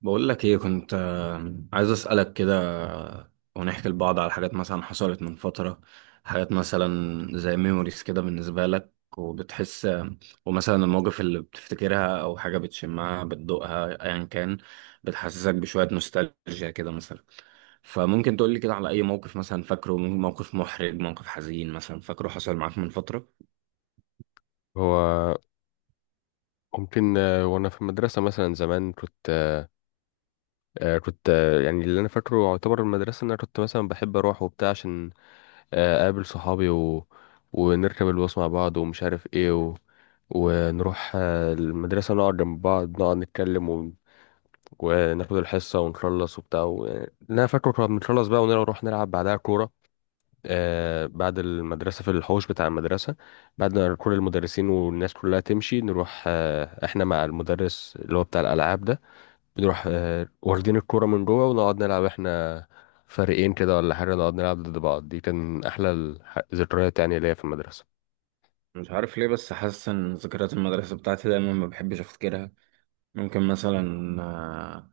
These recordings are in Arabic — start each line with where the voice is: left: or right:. right: بقول لك ايه؟ كنت عايز اسالك كده. ونحكي لبعض على حاجات مثلا حصلت من فتره. حاجات مثلا، زي ميموريز كده بالنسبه لك، وبتحس ومثلا المواقف اللي بتفتكرها او حاجه بتشمها بتدوقها ايا كان، بتحسسك بشويه نوستالجيا كده مثلا. فممكن تقول لي كده على اي موقف مثلا فاكره، موقف محرج، موقف حزين مثلا فاكره حصل معاك من فتره.
left: هو ممكن وانا في المدرسه مثلا زمان كنت آه، آه، كنت آه، يعني اللي انا فاكره يعتبر المدرسه ان انا كنت مثلا بحب اروح وبتاع عشان اقابل صحابي ونركب الباص مع بعض، ومش عارف ايه ونروح المدرسه، نقعد جنب بعض نقعد نتكلم وناخد الحصه ونخلص وبتاع يعني اللي انا فاكره كنا بنخلص بقى ونروح نلعب بعدها كوره، بعد المدرسة في الحوش بتاع المدرسة. بعد ما كل المدرسين والناس كلها تمشي نروح احنا مع المدرس اللي هو بتاع الألعاب ده، بنروح واخدين الكورة من جوه ونقعد نلعب احنا فريقين كده ولا حاجة، نقعد نلعب ضد بعض. دي كان أحلى الذكريات يعني ليا في المدرسة.
right: مش عارف ليه بس حاسس ان ذكريات المدرسه بتاعتي دايما ما بحبش افتكرها. ممكن مثلا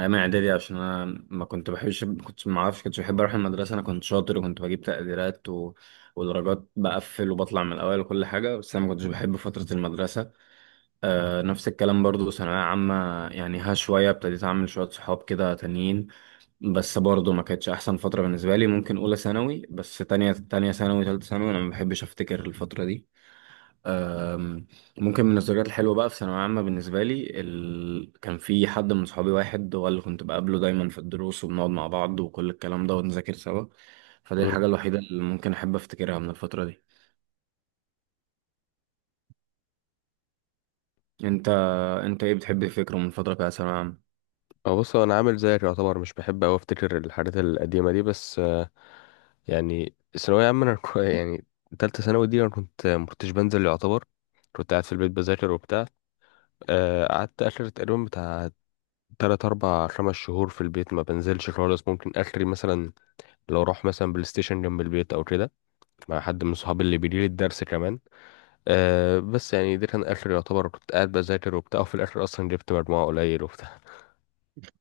right: ايام اعدادي. عشان انا ما كنت بحبش، كنت ما اعرفش، كنتش بحب اروح المدرسه. انا كنت شاطر وكنت بجيب تقديرات ودرجات، بقفل وبطلع من الاول وكل حاجه، بس انا ما كنتش بحب فتره المدرسه. نفس الكلام برضو، ثانويه عامه. يعني ها، شويه ابتديت اعمل شويه صحاب كده تانيين، بس برضو ما كانتش احسن فتره بالنسبه لي. ممكن اولى ثانوي، بس تانية ثانوي، تالتة ثانوي انا ما بحبش افتكر الفتره دي. أم، ممكن من الذكريات الحلوة بقى في ثانوية عامة بالنسبة لي، كان في حد من صحابي، واحد هو اللي كنت بقابله دايما في الدروس، وبنقعد مع بعض وكل الكلام ده ونذاكر سوا. فدي
left: مم.
right: الحاجة الوحيدة اللي ممكن أحب أفتكرها من الفترة دي. أنت أنت إيه بتحب تفكره من الفترة بتاعت ثانوية عامة؟
left: أه، بص، هو أنا عامل زيك يعتبر، مش بحب أوي أفتكر الحاجات القديمة دي، بس يعني الثانوية عامة أنا يعني تالتة ثانوي دي أنا كنت، مكنتش بنزل يعتبر، كنت قاعد في البيت بذاكر وبتاع. قعدت اخر تقريبا بتاع تلات اربع خمس شهور في البيت ما بنزلش خالص، ممكن اخري مثلا لو اروح مثلا بلاي ستيشن جنب البيت او كده مع حد من صحابي اللي بيجي لي الدرس كمان. أه بس يعني ده كان اخر يعتبر، كنت قاعد بذاكر وبتاع، وفي الاخر اصلا جبت مجموعة قليل وبتاع.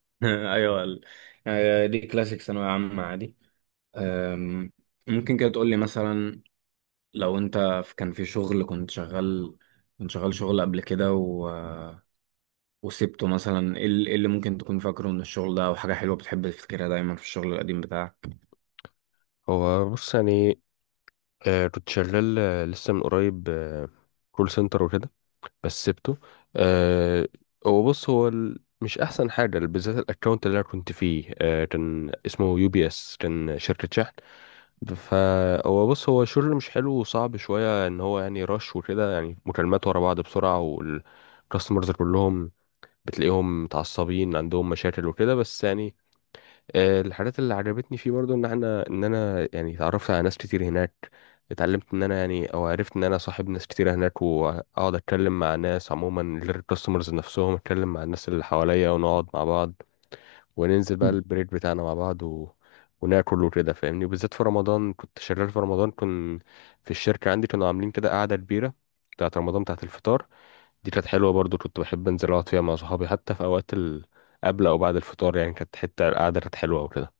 right: أيوه دي كلاسيك ثانوية عامة عادي. أم، ممكن كده تقولي مثلا، لو أنت كان في شغل كنت شغال شغل قبل كده وسبته مثلا، إيه اللي ممكن تكون فاكره من الشغل ده او حاجه حلوه بتحب تفتكرها دايما في الشغل القديم بتاعك؟
left: هو بص، يعني أه كنت شغال لسه من قريب كول سنتر وكده، بس سبته. أه، هو بص، هو مش احسن حاجه، بالذات الاكونت اللي انا كنت فيه أه كان اسمه يو بي اس، كان شركه شحن. فهو بص، هو شغل مش حلو وصعب شوية، ان هو يعني رش وكده، يعني مكالمات ورا بعض بسرعة، والكاستمرز كلهم بتلاقيهم متعصبين عندهم مشاكل وكده، بس يعني الحاجات اللي عجبتني فيه برضو ان احنا ان انا يعني اتعرفت على ناس كتير هناك، اتعلمت ان انا يعني، او عرفت ان انا صاحب ناس كتير هناك، واقعد اتكلم مع ناس عموما غير الكاستمرز نفسهم، اتكلم مع الناس اللي حواليا ونقعد مع بعض، وننزل بقى البريك بتاعنا مع بعض وناكل وكده فاهمني. وبالذات في رمضان كنت شغال، في رمضان كنت في الشركة عندي كانوا عاملين كده قعدة كبيرة بتاعت رمضان، بتاعت الفطار، دي كانت حلوة برضو. كنت بحب انزل اقعد فيها مع صحابي حتى في اوقات قبل او بعد الفطار، يعني كانت حتة القعدة كانت حلوة وكده.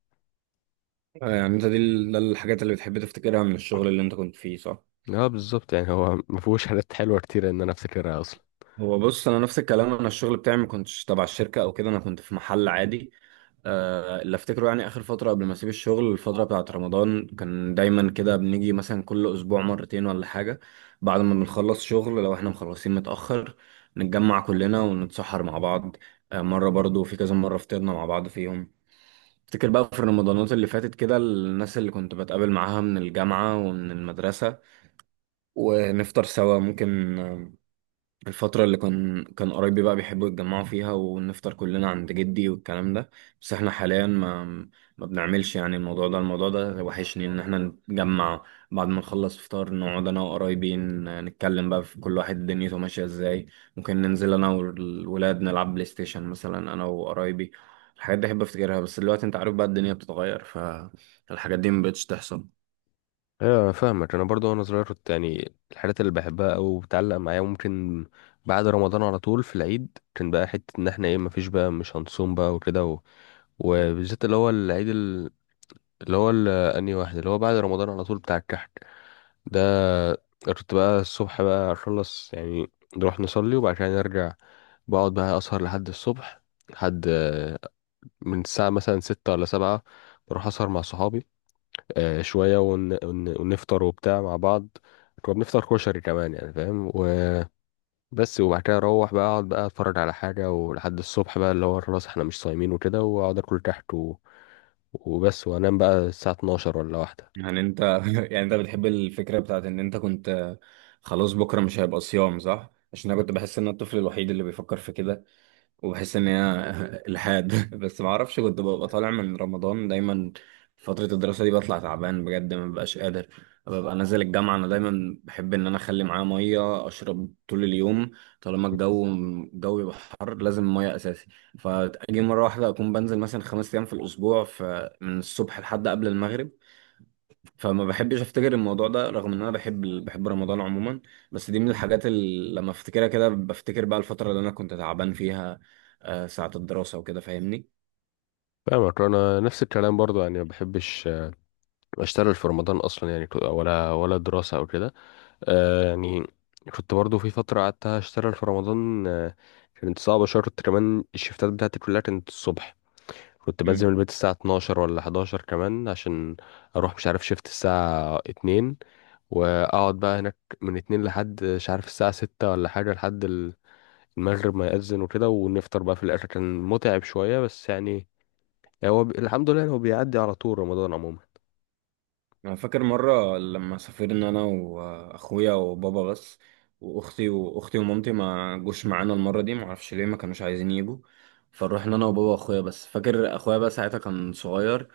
right: يعني انت ده الحاجات اللي بتحب تفتكرها من الشغل اللي انت كنت فيه، صح؟
left: اه بالظبط، يعني هو ما فيهوش حاجات حلوة كتير ان انا افتكرها اصلا.
right: هو بص، انا نفس الكلام. انا الشغل بتاعي ما كنتش تبع الشركه او كده، انا كنت في محل عادي. اللي افتكره يعني اخر فتره قبل ما اسيب الشغل، الفتره بتاعه رمضان، كان دايما كده بنيجي مثلا كل اسبوع مرتين ولا حاجه، بعد ما بنخلص شغل لو احنا مخلصين متاخر، نتجمع كلنا ونتسحر مع بعض. مره برضو في كذا مره فطرنا مع بعض فيهم. افتكر بقى في رمضانات اللي فاتت كده، الناس اللي كنت بتقابل معاها من الجامعة ومن المدرسة ونفطر سوا. ممكن الفترة اللي كان كان قرايبي بقى بيحبوا يتجمعوا فيها ونفطر كلنا عند جدي والكلام ده. بس احنا حاليا ما بنعملش يعني الموضوع ده وحشني ان احنا نتجمع. بعد ما نخلص فطار، نقعد انا وقرايبي نتكلم بقى في كل واحد دنيته ماشية ازاي. ممكن ننزل انا والولاد نلعب بلاي ستيشن مثلا، انا وقرايبي. الحاجات دي احب افتكرها، بس دلوقتي انت عارف بقى، الدنيا بتتغير، فالحاجات دي مبقتش تحصل.
left: ايوه انا فاهمك، انا برضو وانا صغير كنت يعني الحاجات اللي بحبها او بتعلق معايا وممكن بعد رمضان على طول في العيد كان بقى حتة ان احنا ايه، مفيش بقى، مش هنصوم بقى وكده، وبالذات اللي هو العيد انهي واحد اللي هو بعد رمضان على طول، بتاع الكحك ده. كنت بقى الصبح بقى اخلص يعني، نروح نصلي وبعد كده نرجع، بقعد بقى اسهر لحد الصبح، لحد من الساعة مثلا ستة ولا سبعة. بروح اسهر مع صحابي شوية ونفطر وبتاع مع بعض، كنا بنفطر كشري كمان يعني فاهم. وبس. وبعد كده اروح بقى اقعد بقى اتفرج على حاجة ولحد الصبح بقى، اللي هو خلاص احنا مش صايمين وكده، واقعد اكل كحك وبس، وانام بقى الساعه 12 ولا واحده.
right: يعني انت يعني انت بتحب الفكرة بتاعت ان انت كنت خلاص بكرة مش هيبقى صيام، صح؟ عشان انا كنت بحس ان انا الطفل الوحيد اللي بيفكر في كده، وبحس ان هي الحاد بس ما اعرفش، كنت ببقى طالع من رمضان دايما فترة الدراسة دي بطلع تعبان بجد، ما ببقاش قادر. ببقى نازل الجامعة، انا دايما بحب ان انا اخلي معايا مية اشرب طول اليوم. طالما الجو يبقى حر لازم مية اساسي. فاجي مرة واحدة اكون بنزل مثلا 5 ايام في الاسبوع، فمن الصبح لحد قبل المغرب. فما بحبش افتكر الموضوع ده رغم ان انا بحب بحب رمضان عموما. بس دي من الحاجات اللي لما افتكرها كده بفتكر بقى الفترة اللي انا كنت تعبان فيها، ساعة الدراسة وكده فاهمني.
left: فاهمك، انا نفس الكلام برضو يعني ما بحبش اشتغل في رمضان اصلا، يعني ولا دراسه او كده. آه يعني كنت برضو في فتره قعدت اشتغل في رمضان، كانت صعبه شرط، كمان الشفتات بتاعتي كلها كانت الصبح. كنت بنزل من
right: امم
left: البيت الساعه 12 ولا 11 كمان عشان اروح مش عارف شفت الساعه 2، واقعد بقى هناك من 2 لحد مش عارف الساعه 6 ولا حاجه، لحد المغرب ما يأذن وكده، ونفطر بقى في الآخر. كان متعب شوية، بس يعني هو الحمد لله إن هو بيعدي على طول، رمضان عموما.
right: انا فاكر مرة لما سافرنا انا واخويا وبابا بس، واختي، واختي ومامتي ما جوش معانا المرة دي، ما اعرفش ليه، ما كانوش عايزين يجوا. فروحنا انا وبابا واخويا بس. فاكر اخويا بقى ساعتها كان صغير،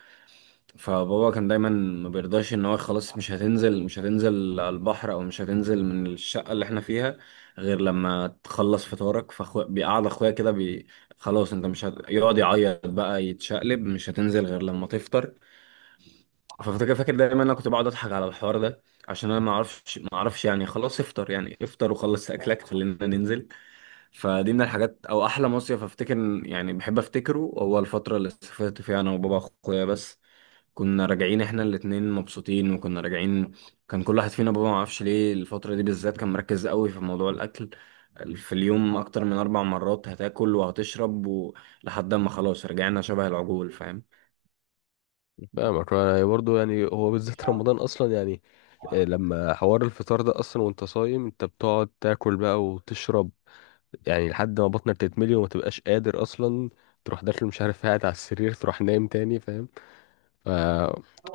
right: فبابا كان دايما ما بيرضاش، ان هو خلاص مش هتنزل، مش هتنزل على البحر او مش هتنزل من الشقه اللي احنا فيها غير لما تخلص فطارك. بيقعد اخويا كده خلاص انت مش هت... يقعد يعيط بقى، يتشقلب، مش هتنزل غير لما تفطر. ففاكر دايما، انا كنت بقعد اضحك على الحوار ده، عشان انا ما اعرفش يعني خلاص افطر، يعني افطر وخلص اكلك خلينا ننزل. فدي من الحاجات، او احلى مصيف افتكر، يعني بحب افتكره، هو الفتره اللي سافرت فيها انا وبابا واخويا بس. كنا راجعين احنا الاتنين مبسوطين، وكنا راجعين كان كل واحد فينا، بابا ما اعرفش ليه الفترة دي بالذات كان مركز قوي في موضوع الاكل، في اليوم اكتر من 4 مرات هتاكل وهتشرب لحد ما خلاص رجعنا شبه العجول، فاهم.
left: فاهمك يعني برضه، يعني هو بالذات رمضان أصلا، يعني لما حوار الفطار ده أصلا، وأنت صايم أنت بتقعد تاكل بقى وتشرب يعني لحد ما بطنك تتملي وما تبقاش قادر أصلا، تروح داخل مش عارف قاعد على السرير، تروح نايم تاني فاهم. ف،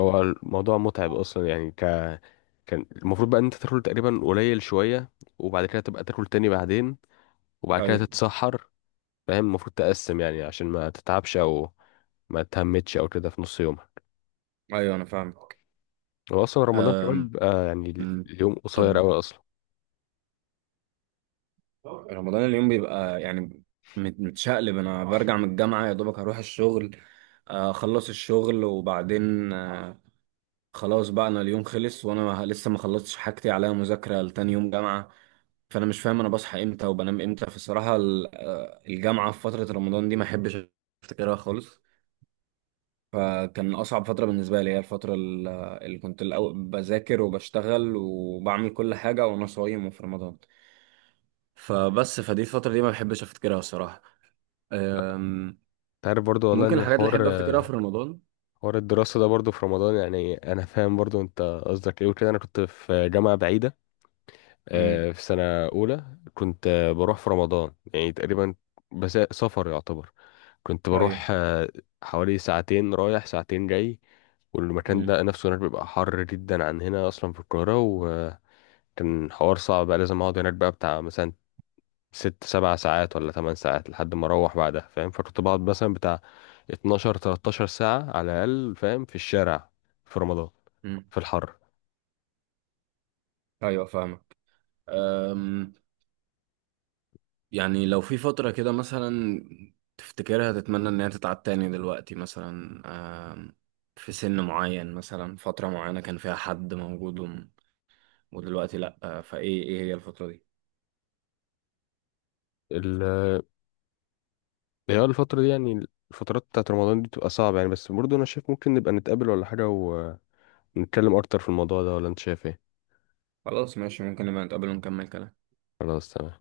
left: هو الموضوع متعب أصلا يعني كان المفروض بقى إن أنت تاكل تقريبا قليل شوية، وبعد كده تبقى تاكل تاني بعدين، وبعد كده
right: ايوه،
left: تتسحر. فاهم، المفروض تقسم يعني عشان ما تتعبش او ما تهمتش او كده في نص يومها.
right: ايوه، انا فاهمك.
left: هو اصلا رمضان كمان بيبقى يعني
right: أمم،
left: اليوم قصير
right: طب،
left: قوي اصلا.
right: رمضان اليوم بيبقى يعني متشقلب. انا برجع من الجامعة يا دوبك هروح الشغل، اخلص الشغل وبعدين خلاص بقى انا اليوم خلص وانا لسه ما خلصتش حاجتي، عليا مذاكره لتاني يوم جامعه. فانا مش فاهم انا بصحى امتى وبنام امتى. فالصراحه الجامعه في فتره رمضان دي ما احبش افتكرها خالص. فكان اصعب فتره بالنسبه لي هي الفتره اللي كنت الأول بذاكر وبشتغل وبعمل كل حاجه وانا صايم وفي رمضان. فبس فدي الفتره دي ما بحبش افتكرها الصراحه. أم،
left: انت عارف برضو والله
right: ممكن
left: ان
right: الحاجات اللي
left: حوار
right: احب افتكرها في رمضان.
left: حوار الدراسة ده برضو في رمضان، يعني انا فاهم برضو انت قصدك ايه وكده. انا كنت في جامعة بعيدة،
right: امم،
left: في سنة اولى. كنت بروح في رمضان يعني تقريبا، بس سفر يعتبر. كنت
right: ايوه،
left: بروح حوالي ساعتين رايح ساعتين جاي، والمكان
right: امم،
left: ده نفسه هناك بيبقى حر جدا عن هنا اصلا في القاهرة. كان حوار صعب، بقى لازم اقعد هناك بقى بتاع مثلا ست سبع ساعات ولا تمن ساعات لحد ما اروح بعدها فاهم. فكنت بقعد مثلا بتاع 12 13 ساعة على الأقل فاهم، في الشارع، في رمضان، في الحر.
right: ايوه، فاهمك. أم، يعني لو في فترة كده مثلا تفتكرها تتمنى إن هي تتعاد تاني دلوقتي مثلا، آم، في سن معين مثلا، فترة معينة كان فيها حد موجود، ودلوقتي لأ، فإيه هي الفترة دي؟
left: ال- اللي هي الفترة دي يعني الفترات بتاعت رمضان دي بتبقى صعبة يعني، بس برضه أنا شايف ممكن نبقى نتقابل ولا حاجة ونتكلم أكتر في الموضوع ده، ولا أنت شايف إيه؟
right: خلاص ماشي، ممكن نبقى نتقابل ونكمل كلام.
left: خلاص تمام.